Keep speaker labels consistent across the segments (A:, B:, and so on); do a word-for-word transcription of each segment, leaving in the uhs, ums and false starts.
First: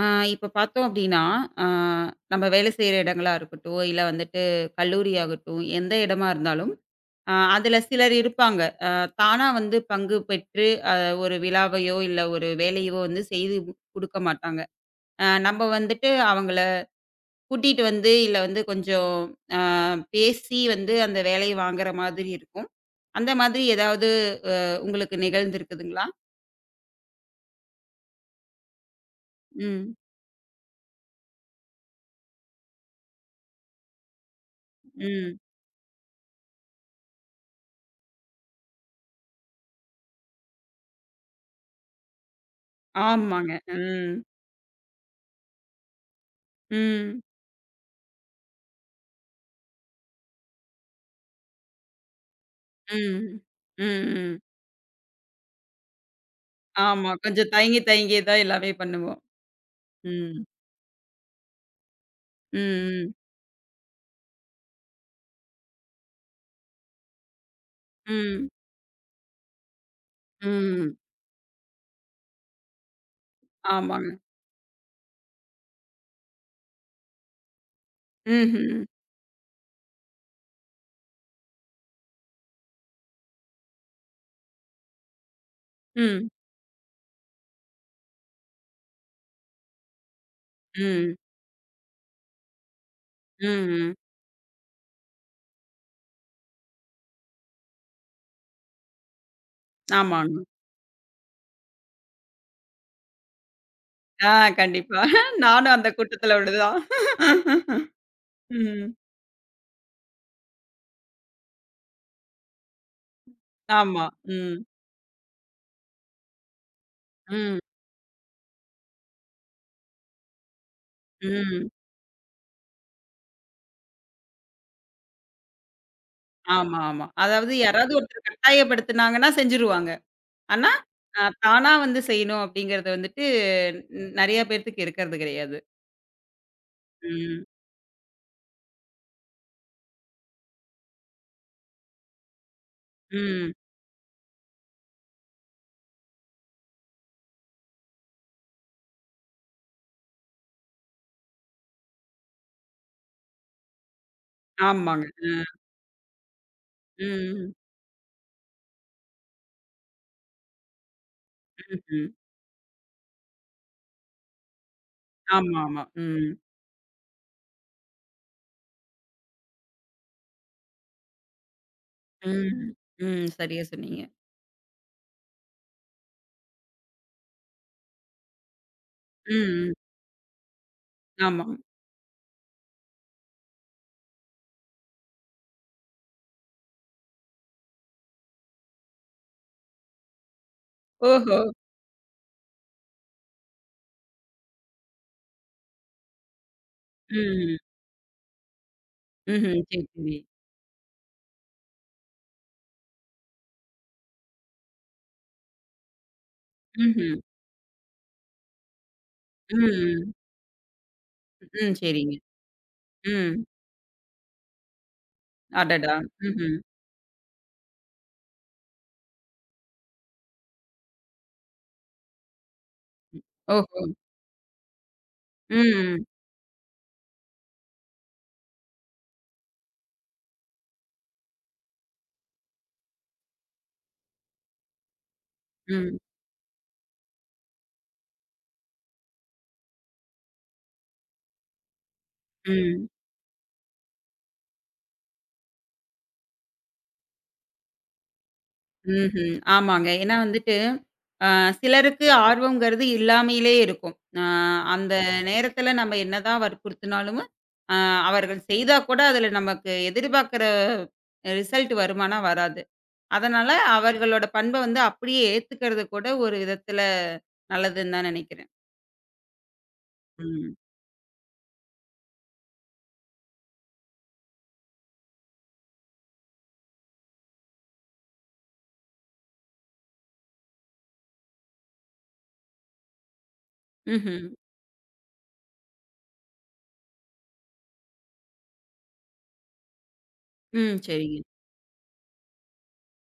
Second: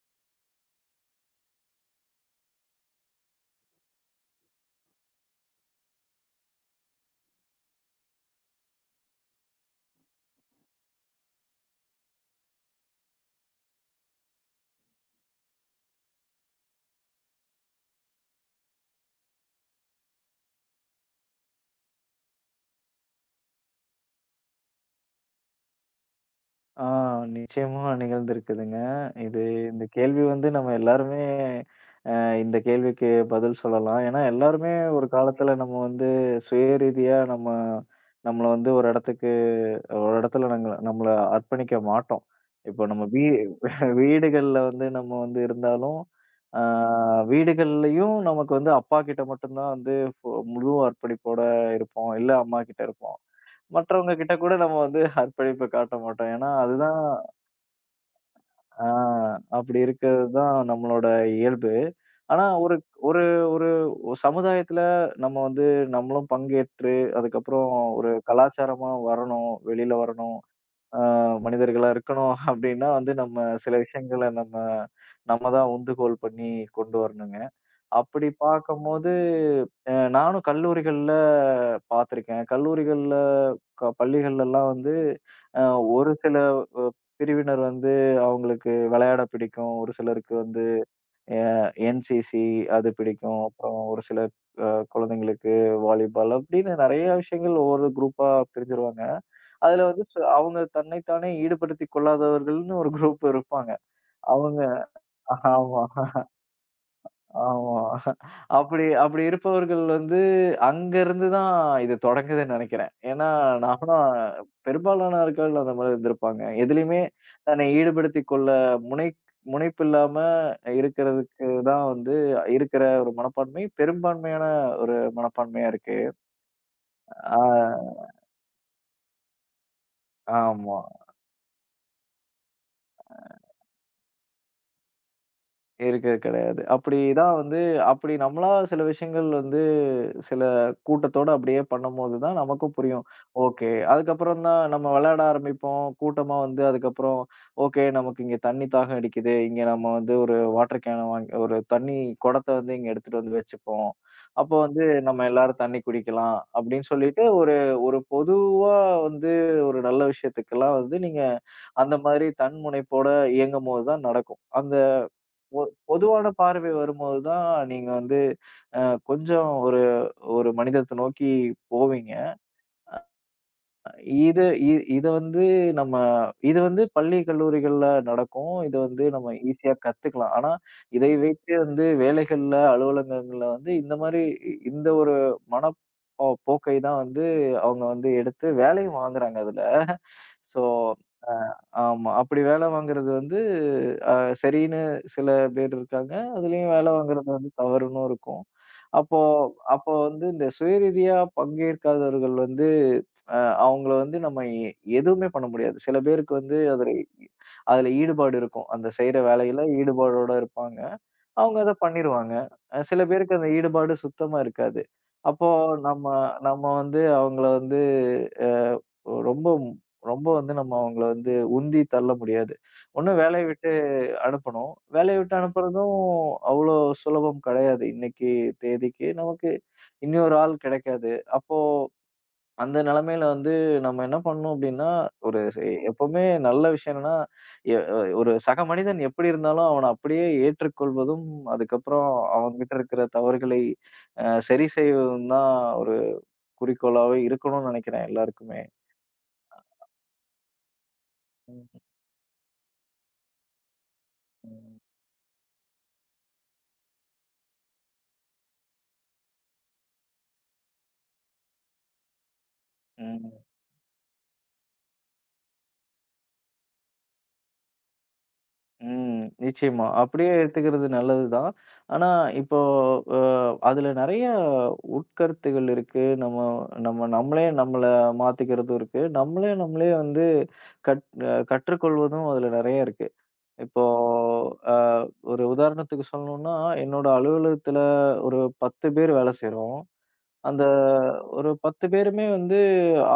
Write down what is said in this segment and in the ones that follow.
A: ஆ இப்ப பார்த்தோம் அப்டின்னா, ஆ நம்ம வேலை செய்ற இடங்களா இருக்கட்டும், இல்ல வந்துட்டு கல்லூரி ஆகட்டும், எந்த இடமா இருந்தாலும், அ அதுல சிலர் இருப்பாங்க. அ தானா வந்து பங்கு பெற்று ஆஹ் ஒரு விழாவையோ, இல்ல ஒரு வேலையவோ வந்து செய்து குடுக்க மாட்டாங்க. அ நம்ம வந்துட்டு அவங்கள கூட்டிட்டு வந்து, இல்ல வந்து கொஞ்சம் அ பேசி வந்து அந்த வேலைய வாங்குற மாதிரி இருக்கும். அந்த மாதிரி ஏதாவது அ உங்களுக்கு நிகழ்ந்திருக்குதுங்களா?
B: ஆ நிச்சயமா நிகழ்ந்திருக்குதுங்க. இது இந்த
A: ம்,
B: கேள்வி வந்து நம்ம எல்லாருமே அ இந்த கேள்விக்கு பதில் சொல்லலாம். ஏன்னா, எல்லாருமே ஒரு
A: ம்.
B: காலத்துல நம்ம வந்து சுயரீதியா நம்ம நம்மள வந்து ஒரு இடத்துக்கு ஒரு இடத்துல நாங்க நம்மள அர்ப்பணிக்க மாட்டோம். இப்போ நம்ம வீ
A: ஆமாங்க. ம்,
B: வீடுகள்ல வந்து நம்ம வந்து இருந்தாலும், ஆ
A: ம்,
B: வீடுகள்லயும் நமக்கு வந்து அப்பா கிட்ட மட்டும் தான் வந்து ஃபு முழு அர்ப்பணிப்போட இருப்போம். இல்ல அம்மா கிட்ட இருப்போம்.
A: ம், ம்,
B: மற்றவங்க கிட்ட
A: ம்.
B: கூட நம்ம வந்து அர்ப்பணிப்பு காட்ட மாட்டோம். ஏன்னா, அதுதான்
A: ஆமா. கொஞ்சம் தயங்கி தயங்கி தான் எல்லாமே
B: ஆ
A: பண்ணுவோம்.
B: அப்படி இருக்கிறது
A: ம்.
B: தான் நம்மளோட இயல்பு. ஆனா, ஒரு
A: ம்.
B: ஒரு ஒரு சமுதாயத்துல நம்ம வந்து நம்மளும் பங்கேற்று, அதுக்கப்புறம் ஒரு
A: ம். ம்.
B: கலாச்சாரமா வரணும், வெளியில வரணும்,
A: ம்.
B: ஆ மனிதர்களா இருக்கணும் அப்படின்னா வந்து நம்ம சில
A: ஆமாங்க.
B: விஷயங்கள நம்ம நம்ம தான் உந்துகோல் பண்ணி கொண்டு வரணுங்க. அப்படி
A: ம்ஹ்ம்.
B: பார்க்கும்போது, அ நானும் கல்லூரிகள்ல பார்த்துருக்கேன். கல்லூரிகள்ல, க பள்ளிகள்லலாம் வந்து, அ ஒரு
A: ம்.
B: சில அ பிரிவினர் வந்து அவங்களுக்கு விளையாட பிடிக்கும். ஒரு சிலருக்கு வந்து
A: ம்.
B: அ என்சிசி அது பிடிக்கும்.
A: ம்.
B: அப்புறம்
A: ம்.
B: ஒரு சில அ குழந்தைங்களுக்கு வாலிபால் அப்படின்னு நெறைய விஷயங்கள் ஒவ்வொரு குரூப்பா பிரிஞ்சிருவாங்க. அதுல வந்து ச
A: ஆமாங்க.
B: அவங்க தன்னைத்தானே ஈடுபடுத்திக் கொள்ளாதவர்கள்ன்னு ஒரு குரூப் இருப்பாங்க.
A: ஆ
B: அவங்க
A: கண்டிப்பா. நானும்
B: ஆமா.
A: அந்த கூட்டத்துல ஒண்ணுதான்.
B: ஆமா. அப்படி
A: ம்.
B: அப்படி இருப்பவர்கள் வந்து அங்கருந்து தான் இது தொடங்குதுன்னு நெனைக்கிறேன். ஏன்னா, நான்லாம்
A: ஆமா. ம்.
B: பெரும்பாலானவர்கள் அந்த மாரி இருந்திருப்பாங்க. எதிலயுமே
A: ம்.
B: தன்னை ஈடுபடுத்திக் கொள்ள முனை முனைப்பில்லாம இருக்கிறதுக்கு
A: ம்.
B: தான் வந்து இருக்கிற ஒரு மனப்பான்மை பெரும்பான்மையான ஒரு மனப்பான்மையா இருக்கு.
A: ஆமா, ஆமா.
B: ஆ
A: அதாவது யாராவது ஒருத்தர் கட்டாயப்படுத்துனாங்கன்னா செஞ்சுருவாங்க. ஆனா,
B: ஆமா.
A: அ தானா வந்து செய்யணும் அப்படிங்கிறது வந்துட்டு ன் நெறைய பேத்துக்கு இருக்கிறது கிடையாது.
B: இருக்கறது கிடையாது. அப்படி தான்
A: ம்.
B: வந்து அப்படி நம்மளா சில விஷயங்கள் வந்து சில கூட்டத்தோட அப்படியே பண்ணும்போது தான் நமக்கும் புரியும்.
A: ம்.
B: ஓகே. அதுக்கப்புறம் தான் நம்ம விளையாட ஆரம்பிப்போம். கூட்டமா வந்து அதுக்கப்புறம், ஓகே நமக்கு இங்க தண்ணி தாகம் அடிக்குது. இங்க நம்ம வந்து ஒரு வாட்டர் கேன வாங்கி ஒரு தண்ணி குடத்த வந்து இங்க எடுத்துட்டு வந்து வச்சுப்போம். அப்ப வந்து
A: ஆமாங்க.
B: நம்ம
A: அ.
B: எல்லாரும் தண்ணி குடிக்கலாம் அப்படின்னு சொல்லிட்டு,
A: ம்.
B: ஒரு ஒரு பொதுவா வந்து ஒரு நல்ல விஷயத்துக்கெல்லாம் வந்து நீங்க அந்த
A: ம்ஹ்ம்.
B: மாதிரி தன்முனைப்போட இயங்கும்போது தான் நடக்கும். அந்த
A: ஆமா,
B: பொ
A: ஆமா.
B: பொதுவான
A: ம்.
B: பார்வை வரும்போது தான் நீங்க வந்து கொஞ்சம் ஒரு ஒரு மனிதத்த நோக்கி போவீங்க.
A: ம். ம். சரியா சொன்னீங்க.
B: இது இ இது வந்து நம்ம இது வந்து பள்ளி, கல்லூரிகள்ல நடக்கும். இது வந்து நம்ம
A: ம். ம்.
B: ஈஸியா கத்துக்கலாம். ஆனா, இதை
A: ஆமா.
B: வைத்து வந்து வேலைகள்ல, அலுவலகங்கள்ல வந்து இந்த மாரி இ இந்த ஒரு மனப்போ போக்கை தான் வந்து அவங்க வந்து எடுத்து வேலையும் வாங்குறாங்க அதுல. ஸோ
A: ஓஹோ!
B: ஆமா. அப்படி வேலை வாங்குறது வந்து அ சரின்னு சில பேர் இருக்காங்க. அதுலயும் வேலை வாங்குறது வந்து
A: ம்.
B: தவறுன்னும் இருக்கும். அப்போ
A: ம்ஹ்ம். சரி,
B: அப்போ
A: சரி.
B: வந்து இந்த சுயரீதியா பங்கேற்காதவர்கள் வந்து அ அவங்கள வந்து நம்ம எ எதுவுமே பண்ண முடியாது. சில பேருக்கு வந்து அதுல
A: ம்ஹ்ம்.
B: அதுல ஈடுபாடு இருக்கும். அந்த செய்ற
A: ம்.
B: வேலையில
A: ம்.
B: ஈடுபாடோட இருப்பாங்க. அவங்க அத
A: ம். சரிங்க.
B: பண்ணிருவாங்க. அ சில பேருக்கு
A: ம்.
B: அந்த ஈடுபாடு சுத்தமா இருக்காது. அப்போ
A: அடடா!
B: நம்ம
A: ம்ஹ்ம்.
B: நம்ம வந்து அவங்கள வந்து அ ரொம்ப ரொம்ப வந்து நம்ம அவங்கள வந்து உந்தி தள்ள முடியாது. ஒண்ணு வேலைய விட்டு
A: ஓஹோ!
B: அனுப்பணும். வேலைய விட்டு அனுப்புறதும்
A: ம்.
B: அவ்வளோ சுலபம் கிடையாது. இன்னைக்கு தேதிக்கு நமக்கு இன்னொரு ஆள் கிடைக்காது. அப்போ அந்த நிலைமையில வந்து நம்ம என்ன பண்ணணும் அப்டின்னா, ஒரு செ
A: ம்.
B: எப்பவுமே நல்ல விஷயம் என்னன்னா, எ அ ஒரு சக மனிதன் எப்படி இருந்தாலும் அவன அப்படியே ஏற்றுக்கொள்வதும், அதுக்கப்புறம் அவன்கிட்ட
A: ம்.
B: இருக்கிற தவறுகளை அ சரி செய்வதும் தான் ஒரு குறிக்கோளாவே இருக்கணும்னு நெனைக்கிறேன் எல்லாருக்குமே.
A: ம்ஹ்ம். ஆமாங்க. ஏன்னா வந்துட்டு, அ
B: ம்,
A: சிலருக்கு ஆர்வம்ங்கிறது இல்லாமையிலே இருக்கும். அ
B: ம்.
A: அந்த நேரத்தில நம்ம என்னதான் வற்புறுத்தினாலும், அ அவர்கள் செய்தா கூட அதில நமக்கு எதிர்பார்க்கிற ரிசல்ட் வருமானா? வராது.
B: ம்.
A: அதனால அவர்களோட பண்ப வந்து அப்படியே ஏத்துக்கிறது கூட ஒரு விதத்துல நல்லதுன்னு தான் நினைக்கிறேன்.
B: ம். நிச்சயமா. அப்படியே
A: ம்.
B: எடுத்துக்கிறது நல்லதுதான். ஆனா, இப்போ அ அதுல நெறைய உட்கருத்துகள் இருக்கு. நம்ம நம்ம நம்மளே நம்மள மாத்திக்கிறதும் இருக்கு. நம்மளே நம்மளே வந்து கற் அ கற்றுக்கொள்வதும் அதுல நெறைய இருக்கு. இப்போ
A: ம்ஹ்ம்.
B: அ ஒரு உதாரணத்துக்கு சொல்லணும்னா, என்னோட அலுவலகத்துல ஒரு பத்து பேர் வேலை செய்றோம். அந்த
A: ம். சரிங்க.
B: ஒரு பத்து பேருமே வந்து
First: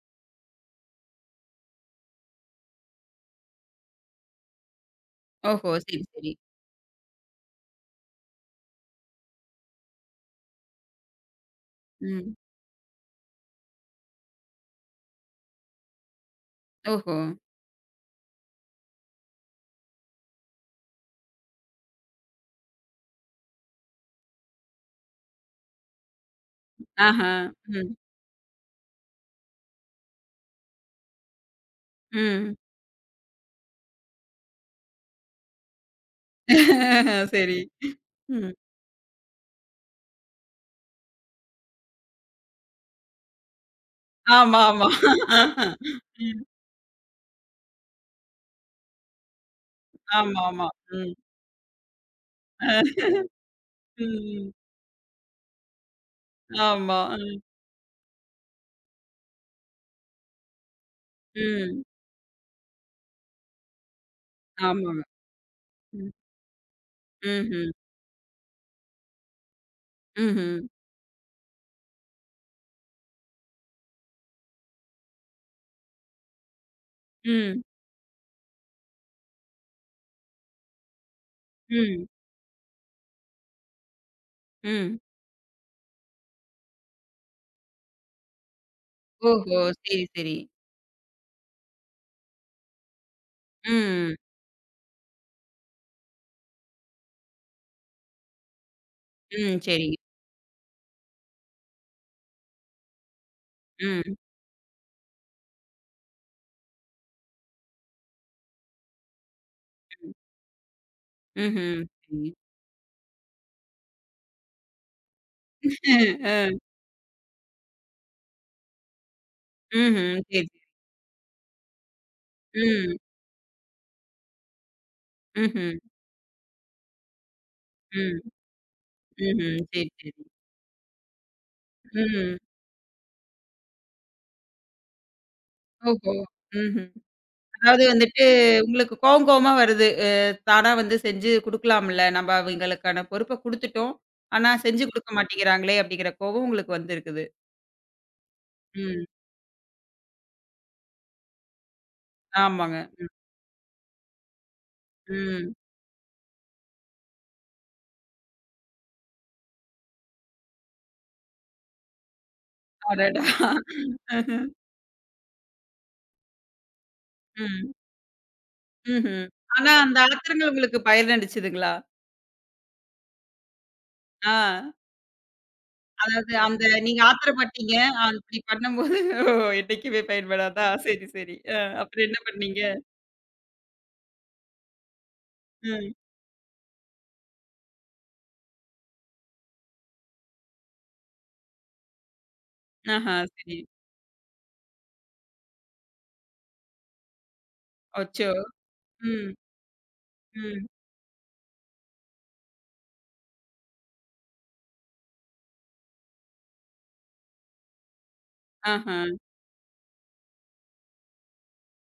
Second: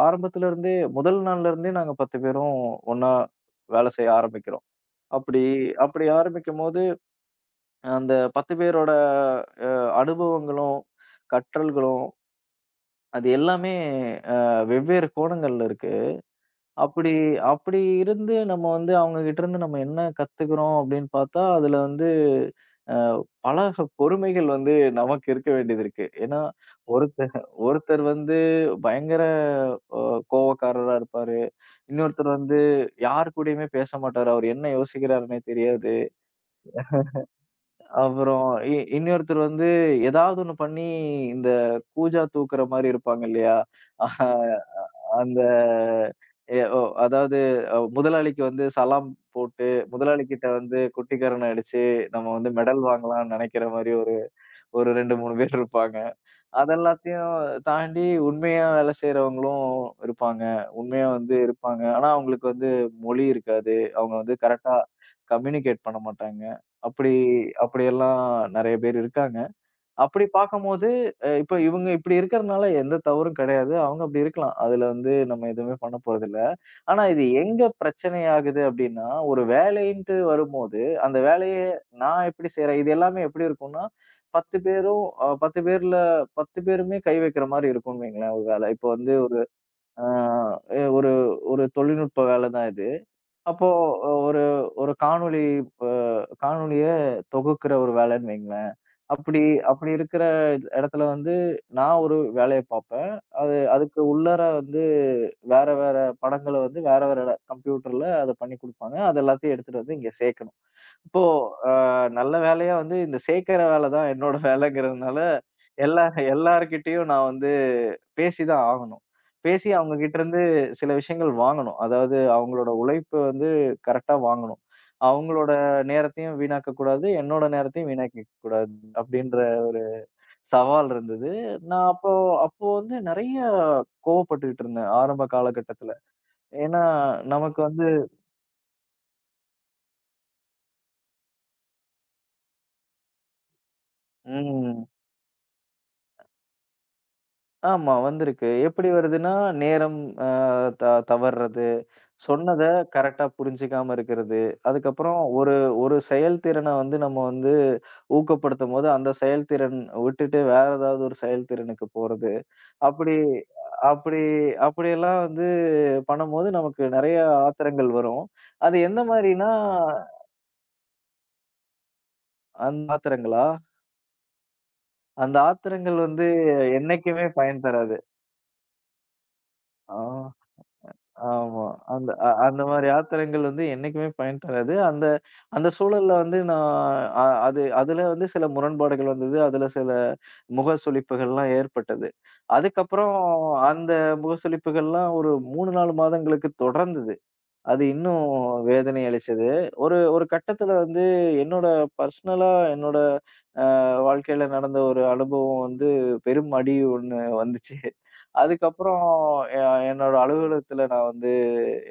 B: ஆரம்பத்துல இருந்தே முதல் நாள்ல இருந்தே நாங்க பத்து பேரும் ஒண்ணா வேலை செய்ய ஆரம்பிக்கிறோம். அப்படி
A: ஓஹோ! சரி,
B: அப்படி
A: சரி.
B: ஆரம்பிக்கும்போது, அந்த பத்து பேரோட அ அனுபவங்களும், கற்றல்களும்
A: ம்.
B: அது எல்லாமே அ வெவ்வேறு கோணங்கள்ல இருக்கு. அப்படி
A: ஓஹோ!
B: அப்படி இருந்து நம்ம வந்து அவங்க கிட்ட இருந்து நம்ம என்ன கத்துக்கிறோம் அப்படின்னு பார்த்தா, அதுல வந்து அ பல பொறுமைகள் வந்து நமக்கு இருக்க வேண்டியது இருக்கு. ஏன்னா,
A: ஆஹா.
B: ஒருத்தர்
A: ம்.
B: ஒருத்தர் வந்து பயங்கர அ கோவக்காரரா இருப்பாரு. இன்னொருத்தர்
A: ம்.
B: வந்து யார் கூடயுமே பேச மாட்டாரு. அவர் என்ன யோசிக்கிறாருன்னே தெரியாது.
A: சரி.
B: அப்புறம்
A: ம்.
B: இ இன்னொருத்தர் வந்து ஏதாவது ஒண்ணு பண்ணி இந்த கூஜா தூக்குற மாரி இருப்பாங்க இல்லையா? அஹ்
A: ஆமா, ஆமா.
B: அந்த
A: ம்.
B: எ ஓ அதாவது அ முதலாளிக்கு வந்து சலாம் போட்டு,
A: ஆமா,
B: முதலாளிகிட்ட
A: ஆமா.
B: வந்து
A: ம்.
B: குட்டிக்கரணம் அடிச்சு, நம்ம வந்து மெடல் வாங்கலாம்னு நெனைக்கிற மாரி ஒரு
A: ம்.
B: ஒரு ரெண்டு, மூணு பேர் இருப்பாங்க.
A: ஆமா.
B: அதெல்லாத்தையும் தாண்டி உண்மையா வேலை செய்றவங்களும் இருப்பாங்க. உண்மையா வந்து
A: ம்.
B: இருப்பாங்க. ஆனா, அவங்களுக்கு வந்து மொழி இருக்காது. அவங்க வந்து கரெக்ட்டா
A: ஆமாங்க.
B: கம்யூனிகேட் பண்ண
A: ம்.
B: மாட்டாங்க. அப்படி
A: ம்ஹ்ம்.
B: அப்படியெல்லாம் நெறைய பேர் இருக்காங்க. அப்படி
A: ம்ஹ்ம்.
B: பார்க்கும்போது, அ இப்ப இவங்க இப்படி இருக்கிறனால எந்த தவறும் கிடையாது. அவங்க அப்படி இருக்கலாம். அதுல வந்து நம்ம எதுவுமே பண்ண போறதில்ல. ஆனா இது
A: ம்.
B: எங்க பிரச்சனை ஆகுது அப்படின்னா, ஒரு வேலைன்ட்டு வரும்போது, அந்த வேலைய
A: ம்.
B: நான் எப்படி செய்றேன்? இது எல்லாமே எப்படி இருக்கும்னா, 10
A: ம்.
B: பேரும் அ பத்து பேர்ல பத்து பேருமே கை வைக்கிற மாரி இருக்கும்னு வைங்களேன் ஒரு வேலை. இப்போ வந்து ஒரு
A: ஓஹோ! சரி,
B: அ
A: சரி.
B: ஒரு ஒரு தொழில்நுட்ப வேலை தான் இது. அப்போ
A: ம்.
B: அஹ் ஒரு ஒரு காணொளி அ காணொளிய தொகுக்கிற ஒரு வேலைன்னு வைங்களேன். அப்படி
A: ம்.
B: அப்படி
A: சரிங்க.
B: இருக்கிற இடத்துல வந்து, நான் ஒரு வேலைய பார்ப்பேன். அது அதுக்கு
A: ம்.
B: உள்ளார வந்து வேற, வேற படங்கள வந்து வேற, வேற கம்ப்யூட்டர்ல அத பண்ணி குடுப்பாங்க. அது எல்லாத்தையும் எடுத்துட்டு வந்து இங்க சேர்க்கணும். இப்போ அ
A: ம்ஹ்ம். சரி.
B: நல்ல வேளையா வந்து இந்த சேர்க்கிற வேல தான் என்னோட வேலைங்கிறதுனால, எல்லா
A: அ.
B: எல்லார்கிட்டயும் நான் வந்து பேசி தான் ஆகணும். பேசி அவங்க
A: ம்ஹ்ம்.
B: கிட்டருந்து
A: சரி.
B: சில விஷயங்கள் வாங்கணும். அதாவது அவங்களோட
A: ம்.
B: உழைப்பு வந்து கரெக்ட்டா வாங்கணும். அவங்களோட
A: ம்ஹ்ம்.
B: நேரத்தையும் வீணாக்கக் கூடாது. என்னோட நேரத்தையும்
A: ம்.
B: வீணாக்கிக்க கூடாது அப்டின்ற
A: ம்ஹ்ம்.
B: ஒரு
A: சரி, சரி.
B: சவால் இருந்தது. நான் அப்போ
A: ம்.
B: அப்போ வந்து நெறைய கோவப்பட்டுக்கிட்டு இருந்தேன் ஆரம்ப காலகட்டத்துல.
A: ஓஹோ!
B: ஏன்னா
A: ம்ஹ்ம்.
B: நமக்கு
A: அதாவது
B: வந்து
A: வந்துட்டு உங்களுக்கு கோவம் கோவமா வருது. அ தானா வந்து செஞ்சு குடுக்கலாம்ல. நம்ம அவங்களுக்கான பொறுப்ப குடுத்துட்டோம். ஆனா செஞ்சு
B: ம்.
A: குடுக்க மாட்டேங்கிறாங்களே அப்படிங்கிற கோவம் உங்களுக்கு வந்திருக்குது.
B: ஆமா வந்திருக்கு. எப்படி
A: ம்.
B: வருதுன்னா, நேரம் அ த தவறுறது, சொன்னத
A: ஆமாங்க.
B: கரெக்ட்டா புரிஞ்சுக்காம இருக்கிறது. அதுக்கப்புறம்
A: ம்.
B: ஒரு ஒரு செயல்திறன வந்து நம்ம வந்து ஊக்கப்படுத்தும்போது, அந்த செயல்திறன் விட்டுட்டு வேற ஏதாவது ஒரு செயல்திறனுக்கு போறது. அப்படி
A: அடடா!
B: அப்படி
A: ம்ஹ்ம்.
B: அப்படியெல்லாம் வந்து பண்ணும்போது நமக்கு நெறைய
A: ம்.
B: ஆத்திரங்கள் வரும். அது எந்த
A: ம்ஹ்ம்.
B: மாரின்னா,
A: ஆனா அந்த ஆத்திரங்கள் உங்களுக்கு பயனளிச்சதுங்களா?
B: அந்த ஆத்திரங்களா?
A: ஆ.
B: அந்த ஆத்திரங்கள் வந்து
A: அதாவது அந்த நீங்க
B: என்னைக்குமே பயன்
A: ஆத்திரப்பட்டீங்க.
B: தராது.
A: அ, அப்படி பண்ணும்போது ஓ
B: ஆ.
A: என்னைக்குமே பயன்படாதா? சரி, சரி. அ
B: ஆமா.
A: அப்புறம்
B: அந்த
A: என்ன
B: அ
A: பண்ணீங்க?
B: அந்த மாரி ஆத்திரங்கள் வந்து என்னைக்குமே பயன் தராது. அந்த அந்த
A: ம்.
B: சூழல்ல வந்து நான் அ அது அதுல வந்து சில முரண்பாடுகள் வந்தது. அதுல சில முக சுளிப்புகள்லாம் ஏற்பட்டது.
A: ஆஹா,
B: அதுக்கப்புறம்
A: சரி.
B: அந்த முக சுளிப்புகள்லாம் ஒரு மூணு, நாலு மாதங்களுக்கு தொடர்ந்தது. அது இன்னும்
A: அச்சோ!
B: வேதனை
A: ம்,
B: அளிச்சது. ஒரு ஒரு
A: ம்.
B: கட்டத்துல வந்து என்னோட பர்சனலா என்னோட அ வாழ்க்கையில நடந்த ஒரு அனுபவம் வந்து பெரும் அடி ஒண்ணு வந்துச்சு.
A: ஆஹா.
B: அதுக்கப்புறம் எ என்னோட அலுவலகத்துல நான் வந்து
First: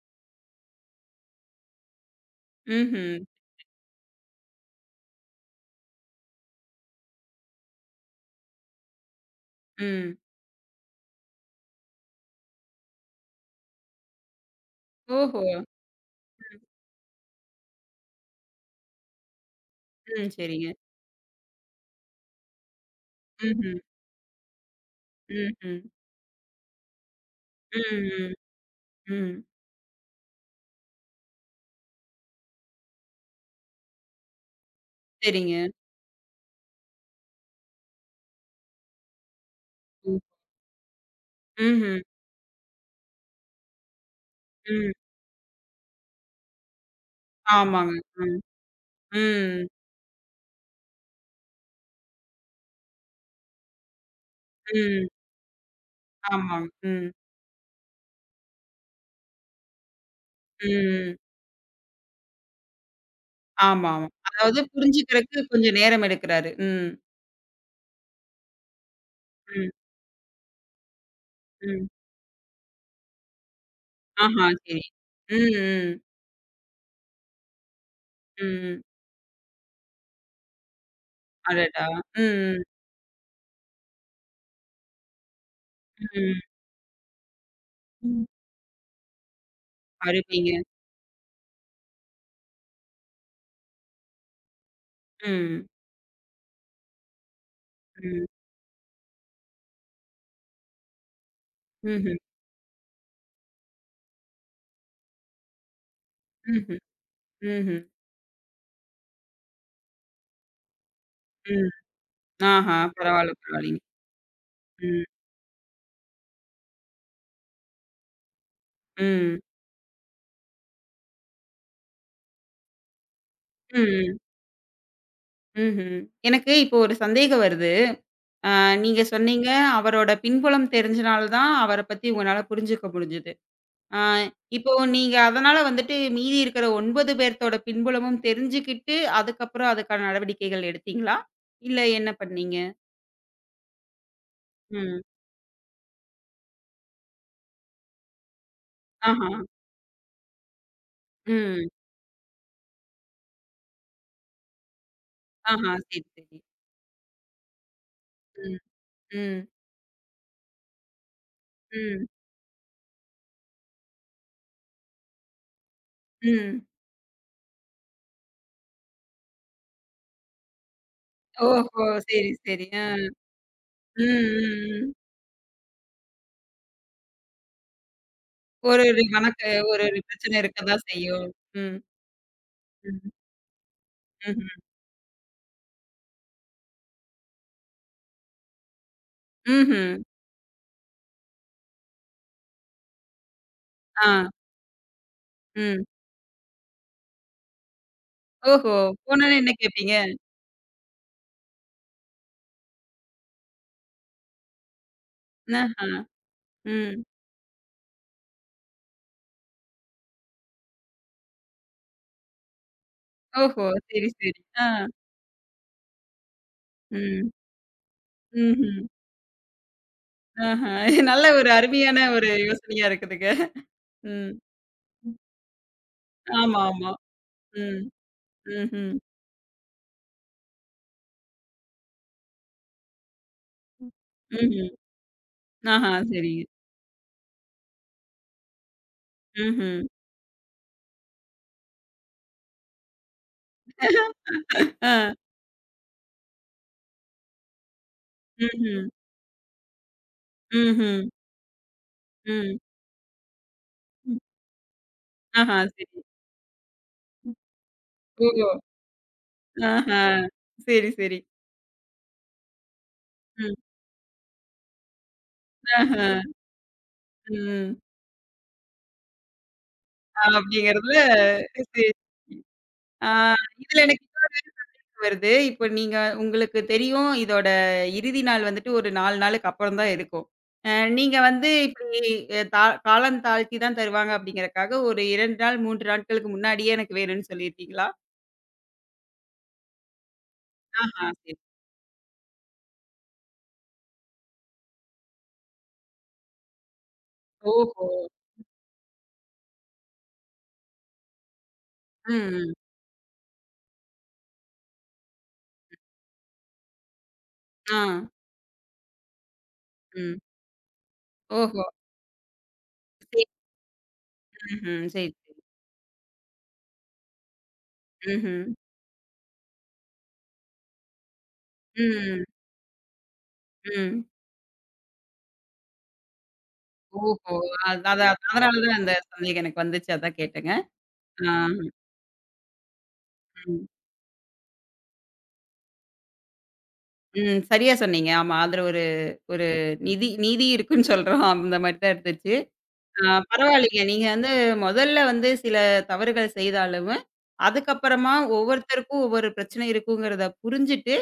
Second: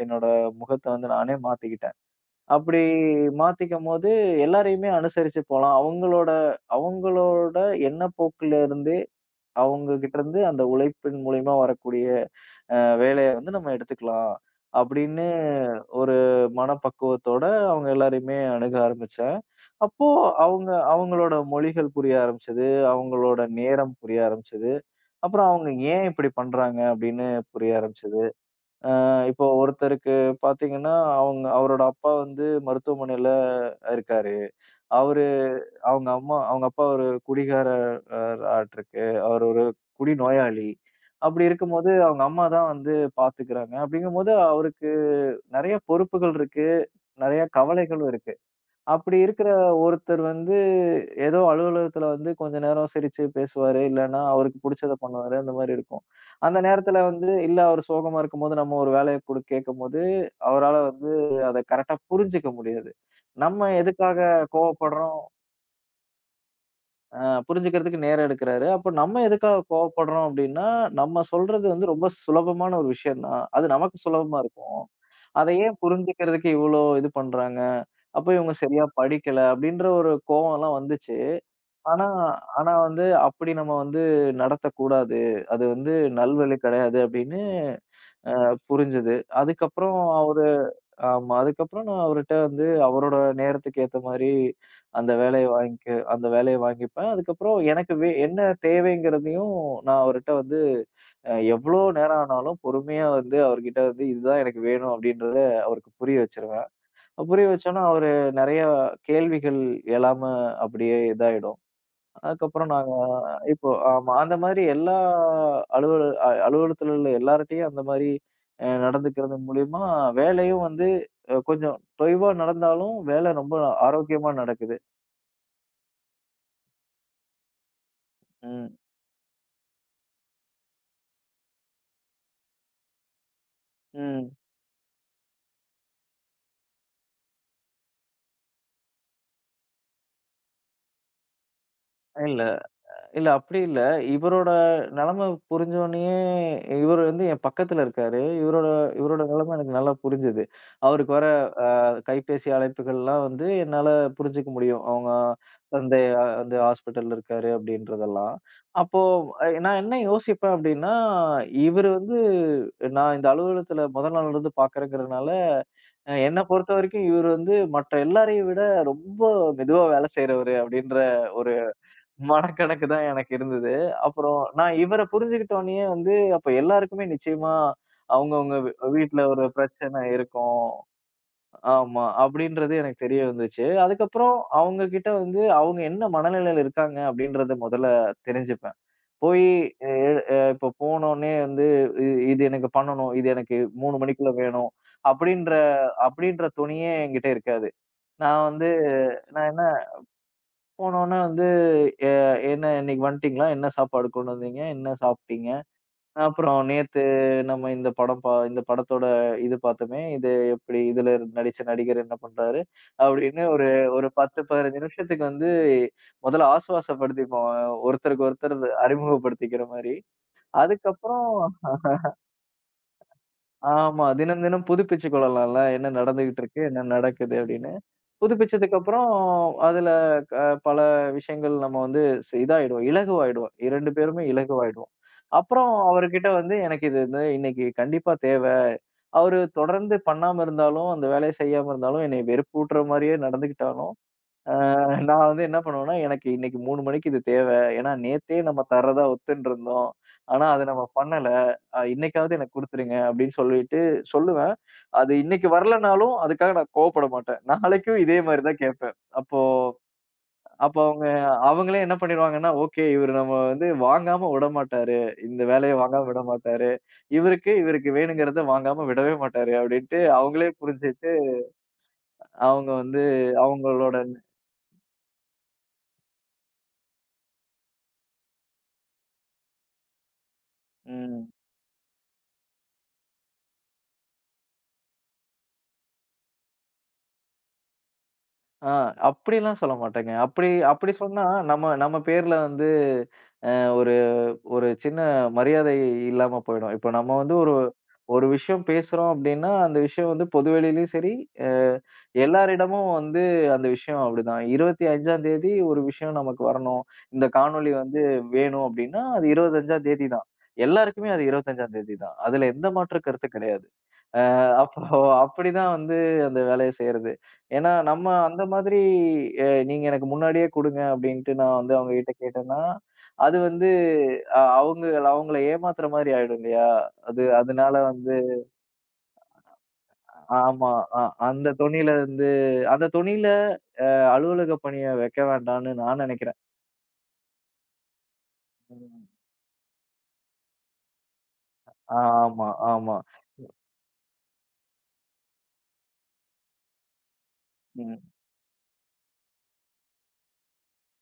B: என்னோட முகத்த வந்து நானே மாத்திக்கிட்டேன். அப்படி
A: ம்ஹ்ம்.
B: மாத்திக்கும்போது எல்லாரையுமே அனுசரிச்சு போலாம். அவங்களோட அவங்களோட எண்ணப்போக்குல இருந்தே, அவங்க
A: ம்.
B: கிட்டருந்து அந்த உழைப்பின் மூலியமா வரக்கூடிய அ வேலைய வந்து நம்ம எடுத்துக்கலாம். அப்படின்னு
A: ஓஹோ!
B: ஒரு
A: ம்,
B: மனப்பக்குவத்தோட அவங்க எல்லாரையுமே அணுக ஆரம்பிச்சேன். அப்போ
A: ம். சரிங்க.
B: அவங்க அவங்களோட மொழிகள் புரிய ஆரம்பிச்சது. அவங்களோட
A: ம்ஹ்ம்.
B: நேரம் புரிய ஆரம்பிச்சது. அப்புறம் அவங்க
A: ம்ஹ்ம்.
B: ஏன் இப்படி பண்றாங்க அப்படின்னு புரிய
A: ம்,
B: ஆரம்பிச்சது.
A: ம், ம்.
B: இப்போ ஒருத்தருக்கு பார்த்தீங்கன்னா, அவங்க அவரோட அப்பா வந்து மருத்துவமனையில இருக்காரு. அவரு
A: சரிங்க.
B: அவங்க அம்மா அவங்க அப்பா ஒரு குடிகாரர் ஆட்டிருக்கு. அவர் ஒரு குடி
A: ம்.
B: நோயாளி. அப்படி இருக்கும்போது
A: ம்ஹ்ம்.
B: அவங்க அம்மா தான் வந்து பார்த்துக்கிறாங்க. அப்படிங்கும்போது அவருக்கு
A: ம்.
B: நெறைய பொறுப்புகள் இருக்கு. நெறைய
A: ஆமாங்க.
B: கவலைகளும் இருக்கு.
A: ம்.
B: அப்படி இருக்கிற
A: ம்,
B: ஒருத்தர் வந்து ஏதோ அலுவலகத்துல வந்து கொஞ்ச நேரம் சிரிச்சு பேசுவாரு. இல்லன்னா, அவருக்கு புடிச்சத
A: ம்.
B: பண்ணுவாரு. அந்த மாரி இருக்கும். அந்த
A: ஆமாங்க.
B: நேரத்துல
A: ம்,
B: வந்து இல்ல அவரு சோகமா இருக்கும்போது, நம்ம ஒரு வேலைய குடு கேட்கும்போது, அவரால வந்து
A: ம்.
B: அத கரெக்ட்டா புரிஞ்சுக்க முடியாது. நம்ம
A: ஆமாமா.
B: எதுக்காக
A: அதாவது
B: கோவப்படுறோம்
A: புரிஞ்சுக்கிறதுக்கு கொஞ்சம் நேரம் எடுக்கிறாரு. ம்,
B: அ புரிஞ்சுக்கிறதுக்கு நேரம் எடுக்கிறாரு. அப்ப நம்ம எதுக்காக
A: ம்,
B: கோவப்படுறோம் அப்டின்னா, நம்ம சொல்றது
A: ம்.
B: வந்து ரொம்ப சுலபமான ஒரு விஷயம் தான். அது நமக்கு சுலபமா
A: ஆஹா,
B: இருக்கும்.
A: சரி.
B: அத
A: ம்,
B: ஏன்
A: ம்,
B: புரிஞ்சுக்கிறதுக்கு இவ்ளோ இது பண்றாங்க? அப்ப இவங்க
A: ம்.
B: சரியா படிக்கல அப்டின்ற ஒரு கோவம்லாம் வந்துச்சு.
A: அடடா!
B: ஆனா
A: ம்,
B: ஆனா வந்து அப்படி நம்ம வந்து நடத்தக்கூடாது. அது வந்து
A: ம்,
B: நல்வழி கிடையாது அப்படின்னு
A: ம்.
B: அ புரிஞ்சது. அதுக்கப்புறம் அவரு
A: அருமைங்க.
B: ஆமா. அதுக்கப்புறம் நான் அவர்ட்ட வந்து அவரோட நேரத்துக்கு ஏத்த மாரி அந்த வேலைய
A: ம்,
B: வாங்கிக்க அந்த வேலைய வாங்கிப்பேன். அதுக்கப்புறம் எனக்கு வே
A: ம்.
B: என்ன தேவைங்கிறதையும் நான் அவர்ட்ட வந்து அ எவ்வளோ
A: ம்ஹ்ம்,
B: நேரம் ஆனாலும் பொறுமையா வந்து அவர்கிட்ட வந்து இதுதான் எனக்கு வேணும் அப்படின்றத அவருக்கு புரிய வச்சுருவேன்.
A: ம்ஹ்ம்,
B: புரிய வச்சோன்னா
A: ம்ஹ்ம்,
B: அவரு நெறைய கேள்விகள் எழாம அப்படியே இதாயிடும்.
A: ம்.
B: அதுக்கப்புறம்
A: ஆஹா,
B: நாங்க
A: பரவால்ல,
B: இப்போ
A: பரவால்லைங்க.
B: ஆமா. அந்த மாதிரி எல்லா
A: ம்,
B: அலுவல அ அலுவலகத்துல உள்ள எல்லார்ட்டயும் அந்த மாரி அ நடந்துக்கிறது
A: ம்,
B: மூலியமா வேலையும் வந்து அ கொஞ்சம் தொய்வா நடந்தாலும் வேலை ரொம்ப
A: ம்,
B: ஆரோக்கியமா நடக்குது.
A: ம்ஹ்ம். எனக்கு இப்போ ஒரு சந்தேகம் வருது. அ
B: ம்.
A: நீங்க சொன்னீங்க, அவரோட பின்புலம் தெரிஞ்சனால தான் அவர பத்தி உங்கனால புரிஞ்சுக்க முடிஞ்சது. அ
B: ம்.
A: இப்போ நீங்க அதனால வந்துட்டு மீதி இருக்கிற ஒன்பது பேர்த்தோட பின்புலமும் தெரிஞ்சுக்கிட்டு, அதுக்கப்புறம் அதுக்கான நடவடிக்கைகள் எடுத்தீங்களா? இல்ல என்ன
B: இல்ல.
A: பண்ணீங்க?
B: இல்ல அப்படி இல்ல. இவரோட
A: ம்.
B: நெலைமை புரிஞ்சோனயே இவரு வந்து என் பக்கத்துல இருக்காரு. இவரோட இவரோட
A: ஆஹா.
B: நெலைமை எனக்கு நல்லா புரிஞ்சது. அவருக்கு வர
A: ம்.
B: அ கைபேசி அழைப்புகள்லாம் வந்து என்னால புரிஞ்சுக்க முடியும். அவங்க
A: ஆஹா.
B: வந்து
A: சரி,
B: அஹ்,
A: சரி.
B: வந்து ஹாஸ்பிட்டல்ல இருக்காரு அப்படின்றதெல்லாம்.
A: ம்,
B: அப்போ
A: ம்,
B: அ நான் என்ன யோசிப்பேன் அப்படின்னா, இவரு
A: ம்,
B: வந்து நான் இந்த அலுவலகத்துல முதல் நாள்லருந்து பார்க்குறேங்கிறதுனால, அ என்ன
A: ம்.
B: பொறுத்தவரைக்கும் இவரு வந்து மற்ற எல்லாரையும் விட ரொம்ப மெதுவா வேலை செய்றவரு அப்படின்ற ஒரு
A: ஓஹோ! சரி, சரி. ஆ.
B: மனக்கணக்கு தான் எனக்கு இருந்தது.
A: ம்,
B: அப்புறம்
A: ம்,
B: நான்
A: ம்.
B: இவர புரிஞ்சுகிட்டோனயே வந்து, அப்ப எல்லாருக்குமே நிச்சயமா அவங்கவங்க வீ
A: ஒரு ஒரு
B: வீட்ல
A: வணக்க
B: ஒரு
A: ஒரு ஒரு
B: பிரச்சனை
A: பிரச்சனை
B: இருக்கும்.
A: இருக்கதான் செய்யும். ம்,
B: ஆமா. அப்படின்றது எனக்கு
A: ம்,
B: தெரிய வந்துச்சு. அதுக்கப்புறம்
A: ம்ஹ்ம்,
B: அவங்க கிட்ட வந்து அவங்க என்ன மனநிலையில இருக்காங்க அப்படின்றத முதல்ல தெரிஞ்சுப்பேன். போய் எ
A: ம்ஹ்ம்.
B: அ இப்போ போனோனே வந்து இ இது எனக்கு பண்ணணும். இது எனக்கு மூணு
A: ஆ,
B: மணிக்குள்ள வேணும். அப்படின்ற
A: ம்.
B: அப்படின்ற துணியே என்கிட்ட இருக்காது. நான் வந்து
A: ஓஹோ! போனோனே
B: நான்
A: என்ன
B: என்ன
A: கேட்பீங்க?
B: போனோனே வந்து, "எ என்ன இன்னைக்கு வந்துட்டீங்களா? என்ன சாப்பாடு கொண்டு வந்தீங்க? என்ன சாப்பிட்டீங்க?
A: ஆஹா.
B: அப்புறம்
A: ம்.
B: நேத்து நம்ம இந்த படம் பா இந்த படத்தோட இது பார்த்தோமே, இது எப்படி இதுல நடிச்ச நடிகர் என்ன பண்றாரு?" அப்படின்னு
A: ஓஹோ!
B: ஒரு
A: சரி,
B: ஒரு பத்து,
A: சரி. ஆ.
B: பதினைந்து நிமிஷத்துக்கு வந்து முதல்ல
A: ம்,
B: ஆசுவாசப்படுத்திப்போம். ஒருத்தருக்கு ஒருத்தர்
A: ம்ஹ்ம்.
B: அறிமுகப்படுத்திக்கிற மாரி.
A: ஆஹா.
B: அதுக்கப்புறம்
A: நல்ல ஒரு அருமையான ஒரு யோசனையா இருக்குதுங்க.
B: ஆமா.
A: ம்.
B: தினம் தினம் புதுப்பிச்சு கொள்ளலாம்ல. என்ன நடந்துகிட்டு
A: ஆமா,
B: இருக்கு? என்ன
A: ஆமா.
B: நடக்குது? அப்படின்னு.
A: ம்,
B: புதுப்பிச்சதுக்கு
A: ம்ஹ்ம்,
B: அப்புறம் அதுல க பல விஷயங்கள் நம்ம வந்து ஸ் இதாயிடுவோம். இலகுவாயிடுவோம். ரெண்டு பேருமே
A: ம்ஹ்ம்.
B: இலகுவாயிடுவோம். அப்புறம்
A: ஆஹா.
B: அவருகிட்ட
A: சரிங்க.
B: வந்து எனக்கு இது வந்து இன்னைக்கு கண்டிப்பா தேவை. அவரு
A: ம்ஹ்ம்.
B: தொடர்ந்து பண்ணாம இருந்தாலும், அந்த வேலைய செய்யாம இருந்தாலும், என்னைய வெறுப்பூட்டுற மாரியே நடந்துக்கிட்டாலும், ஆ
A: ஆ.
B: நான் வந்து என்ன பண்ணுவேன்னா, எனக்கு இன்னைக்கு மூணு மணிக்கு இது தேவ. ஏன்னா நேத்தே நம்ம
A: ம்ஹ்ம்.
B: தர்றதா ஒத்துன்ருந்தோம். ஆனா அத நம்ம
A: ம்ஹ்ம்.
B: பண்ணல. அ இன்னைக்காவது எனக்கு
A: ம்.
B: குடுத்துருங்க அப்படின்னு சொல்லிட்டு
A: ம்.
B: சொல்லுவேன். அது இன்னைக்கு
A: ஆஹா, சரி.
B: வரலனாலும் அதுக்காக நான் கோவப்பட மாட்டேன். நாளைக்கும் இதே
A: ஓ!
B: மாரி தான் கேட்பேன். அப்போ
A: ஆஹா.
B: அப்போ
A: சரி,
B: அவங்க
A: சரி.
B: அவங்களே என்ன பண்ணிருவாங்கன்னா, ஓகே இவரு நம்ம
A: ம்.
B: வந்து வாங்காம விடமாட்டாரு. இந்த வேலைய வாங்காம
A: ஆஹா.
B: விடமாட்டாரு. இவருக்கு
A: ம்.
B: இவருக்கு வேணுங்கிறத வாங்காம விடவே மாட்டாரு அப்படின்ட்டு அவங்களே
A: அப்படிங்கிறதுல
B: புரிஞ்சுட்டு
A: சரி.
B: அவங்க வந்து
A: ஆ இதுல
B: அவங்களோட
A: எனக்கு இன்னொரு வருது. இப்போ நீங்க உங்களுக்கு தெரியும் இதோட இறுதி நாள் வந்துட்டு ஒரு நாலு நாளுக்கு அப்புறம் தான் இருக்கும். அ நீங்க
B: ம்.
A: வந்து இப்படி அ தா காலம் தாழ்த்தி தான் தருவாங்க அப்படிங்கிறக்காக ஒரு இரண்டு நாள், மூன்று நாட்களுக்கு முன்னாடியே எனக்கு வேணும்னு சொல்லியிருக்கீங்களா?
B: ஆ அப்படிலாம் சொல்ல மாட்டேங்க. அப்படி அப்படி
A: ஆஹா,
B: சொன்னா,
A: சரி.
B: நம்ம நம்ம பேர்ல வந்து அ ஒரு சின்ன மரியாதை இல்லாம போயிடும். இப்ப நம்ம வந்து ஒரு
A: ஓஹோ!
B: ஒரு விஷயம் பேசுறோம் அப்படின்னா, அந்த விஷயம் வந்து பொதுவெளியிலயும் சரி, அ
A: ம். ம்.
B: எல்லாரிடமும் வந்து அந்த விஷயம் அப்படிதான். இருபத்தி ஐந்தாம் தேதி ஒரு விஷயம் நமக்கு வரணும். இந்த காணொளி
A: ஆ.
B: வந்து வேணும் அப்படின்னா, அது இருபத்தி ஐந்தாம் தேதி
A: ம்.
B: தான். எல்லாருக்குமே அது
A: ஓஹோ!
B: இருபத்தி ஐந்தாம் தேதி தான். அதுல எந்த மாற்று
A: சரி.
B: கருத்து கிடையாது. அ
A: ம்ஹ்ம். சரி,
B: அப்போ
A: சரி.
B: அப்படிதான் வந்து அந்த வேலைய செய்றது. ஏன்னா நம்ம அந்த
A: ம்ஹ்ம்.
B: மாதிரி அ நீங்க எனக்கு முன்னாடியே குடுங்க அப்படின்ட்டு நான் வந்து அவங்ககிட்ட
A: ம்,
B: கேட்டேன்னா, அது வந்து
A: ம்.
B: அ அவங்கள அவங்கள ஏமாத்துற மாதிரி ஆயிடும் இல்லையா? அது
A: ஓஹோ!
B: அதனால
A: அது அது
B: வந்து
A: அதனால தான் அந்த சந்தேகம் எனக்கு வந்துச்சு. அதான் கேட்டேங்க.
B: ஆமா. அ
A: ஆ,
B: அந்த தொனியில வந்து அந்த தொனியில
A: ம்.
B: அ அலுவலக பணிய வைக்க வேண்டான்னு நான் நெனைக்கிறேன்.
A: ம். சரியா சொன்னீங்க. ஆமா. அதுல ஒரு
B: ம்.
A: ஒரு நிதி நீதி இருக்குன்னு சொல்றோம். அந்த மாரி தான் இருந்துச்சு.
B: ஆமா, ஆமா.
A: ஆ பரவாயில்லைங்க. நீங்க வந்து முதல்ல வந்து சில தவறுகள் செய்தாலும்,
B: ம்,
A: அதுக்கப்புறமா ஒவ்வொருத்தருக்கும் ஒவ்வொரு பிரச்சனை இருக்குங்கிறத புரிஞ்சுட்டு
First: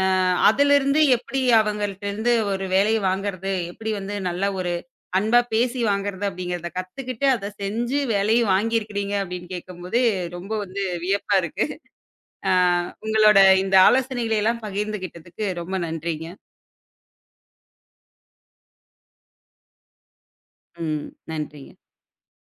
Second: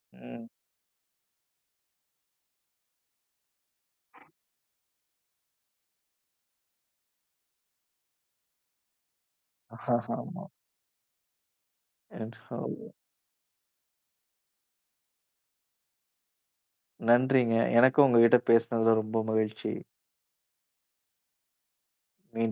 A: அ
B: ம்.
A: அதிலிருந்து எப்படி அவங்கள்ட்டருந்து ஒரு வேலைய வாங்குறது? எப்படி வந்து நல்ல ஒரு அன்பா பேசி வாங்குறது அப்படிங்கிறத கத்துக்கிட்டு, அத செஞ்சு வேலையும் வாங்கியிருக்கிறீங்க அப்படின்னு கேட்கும்போது,
B: ஆமா.
A: ரொம்ப வந்து வியப்பா இருக்கு. அ உங்களோட இந்த ஆலோசனைகளை எல்லாம் பகிர்ந்துகிட்டதுக்கு ரொம்ப நன்றிங்க.
B: நன்றிங்க. எனக்கும் உங்ககிட்ட பேசினதுல ரொம்ப மகிழ்ச்சி.
A: ம். நன்றிங்க.
B: மீண்டும்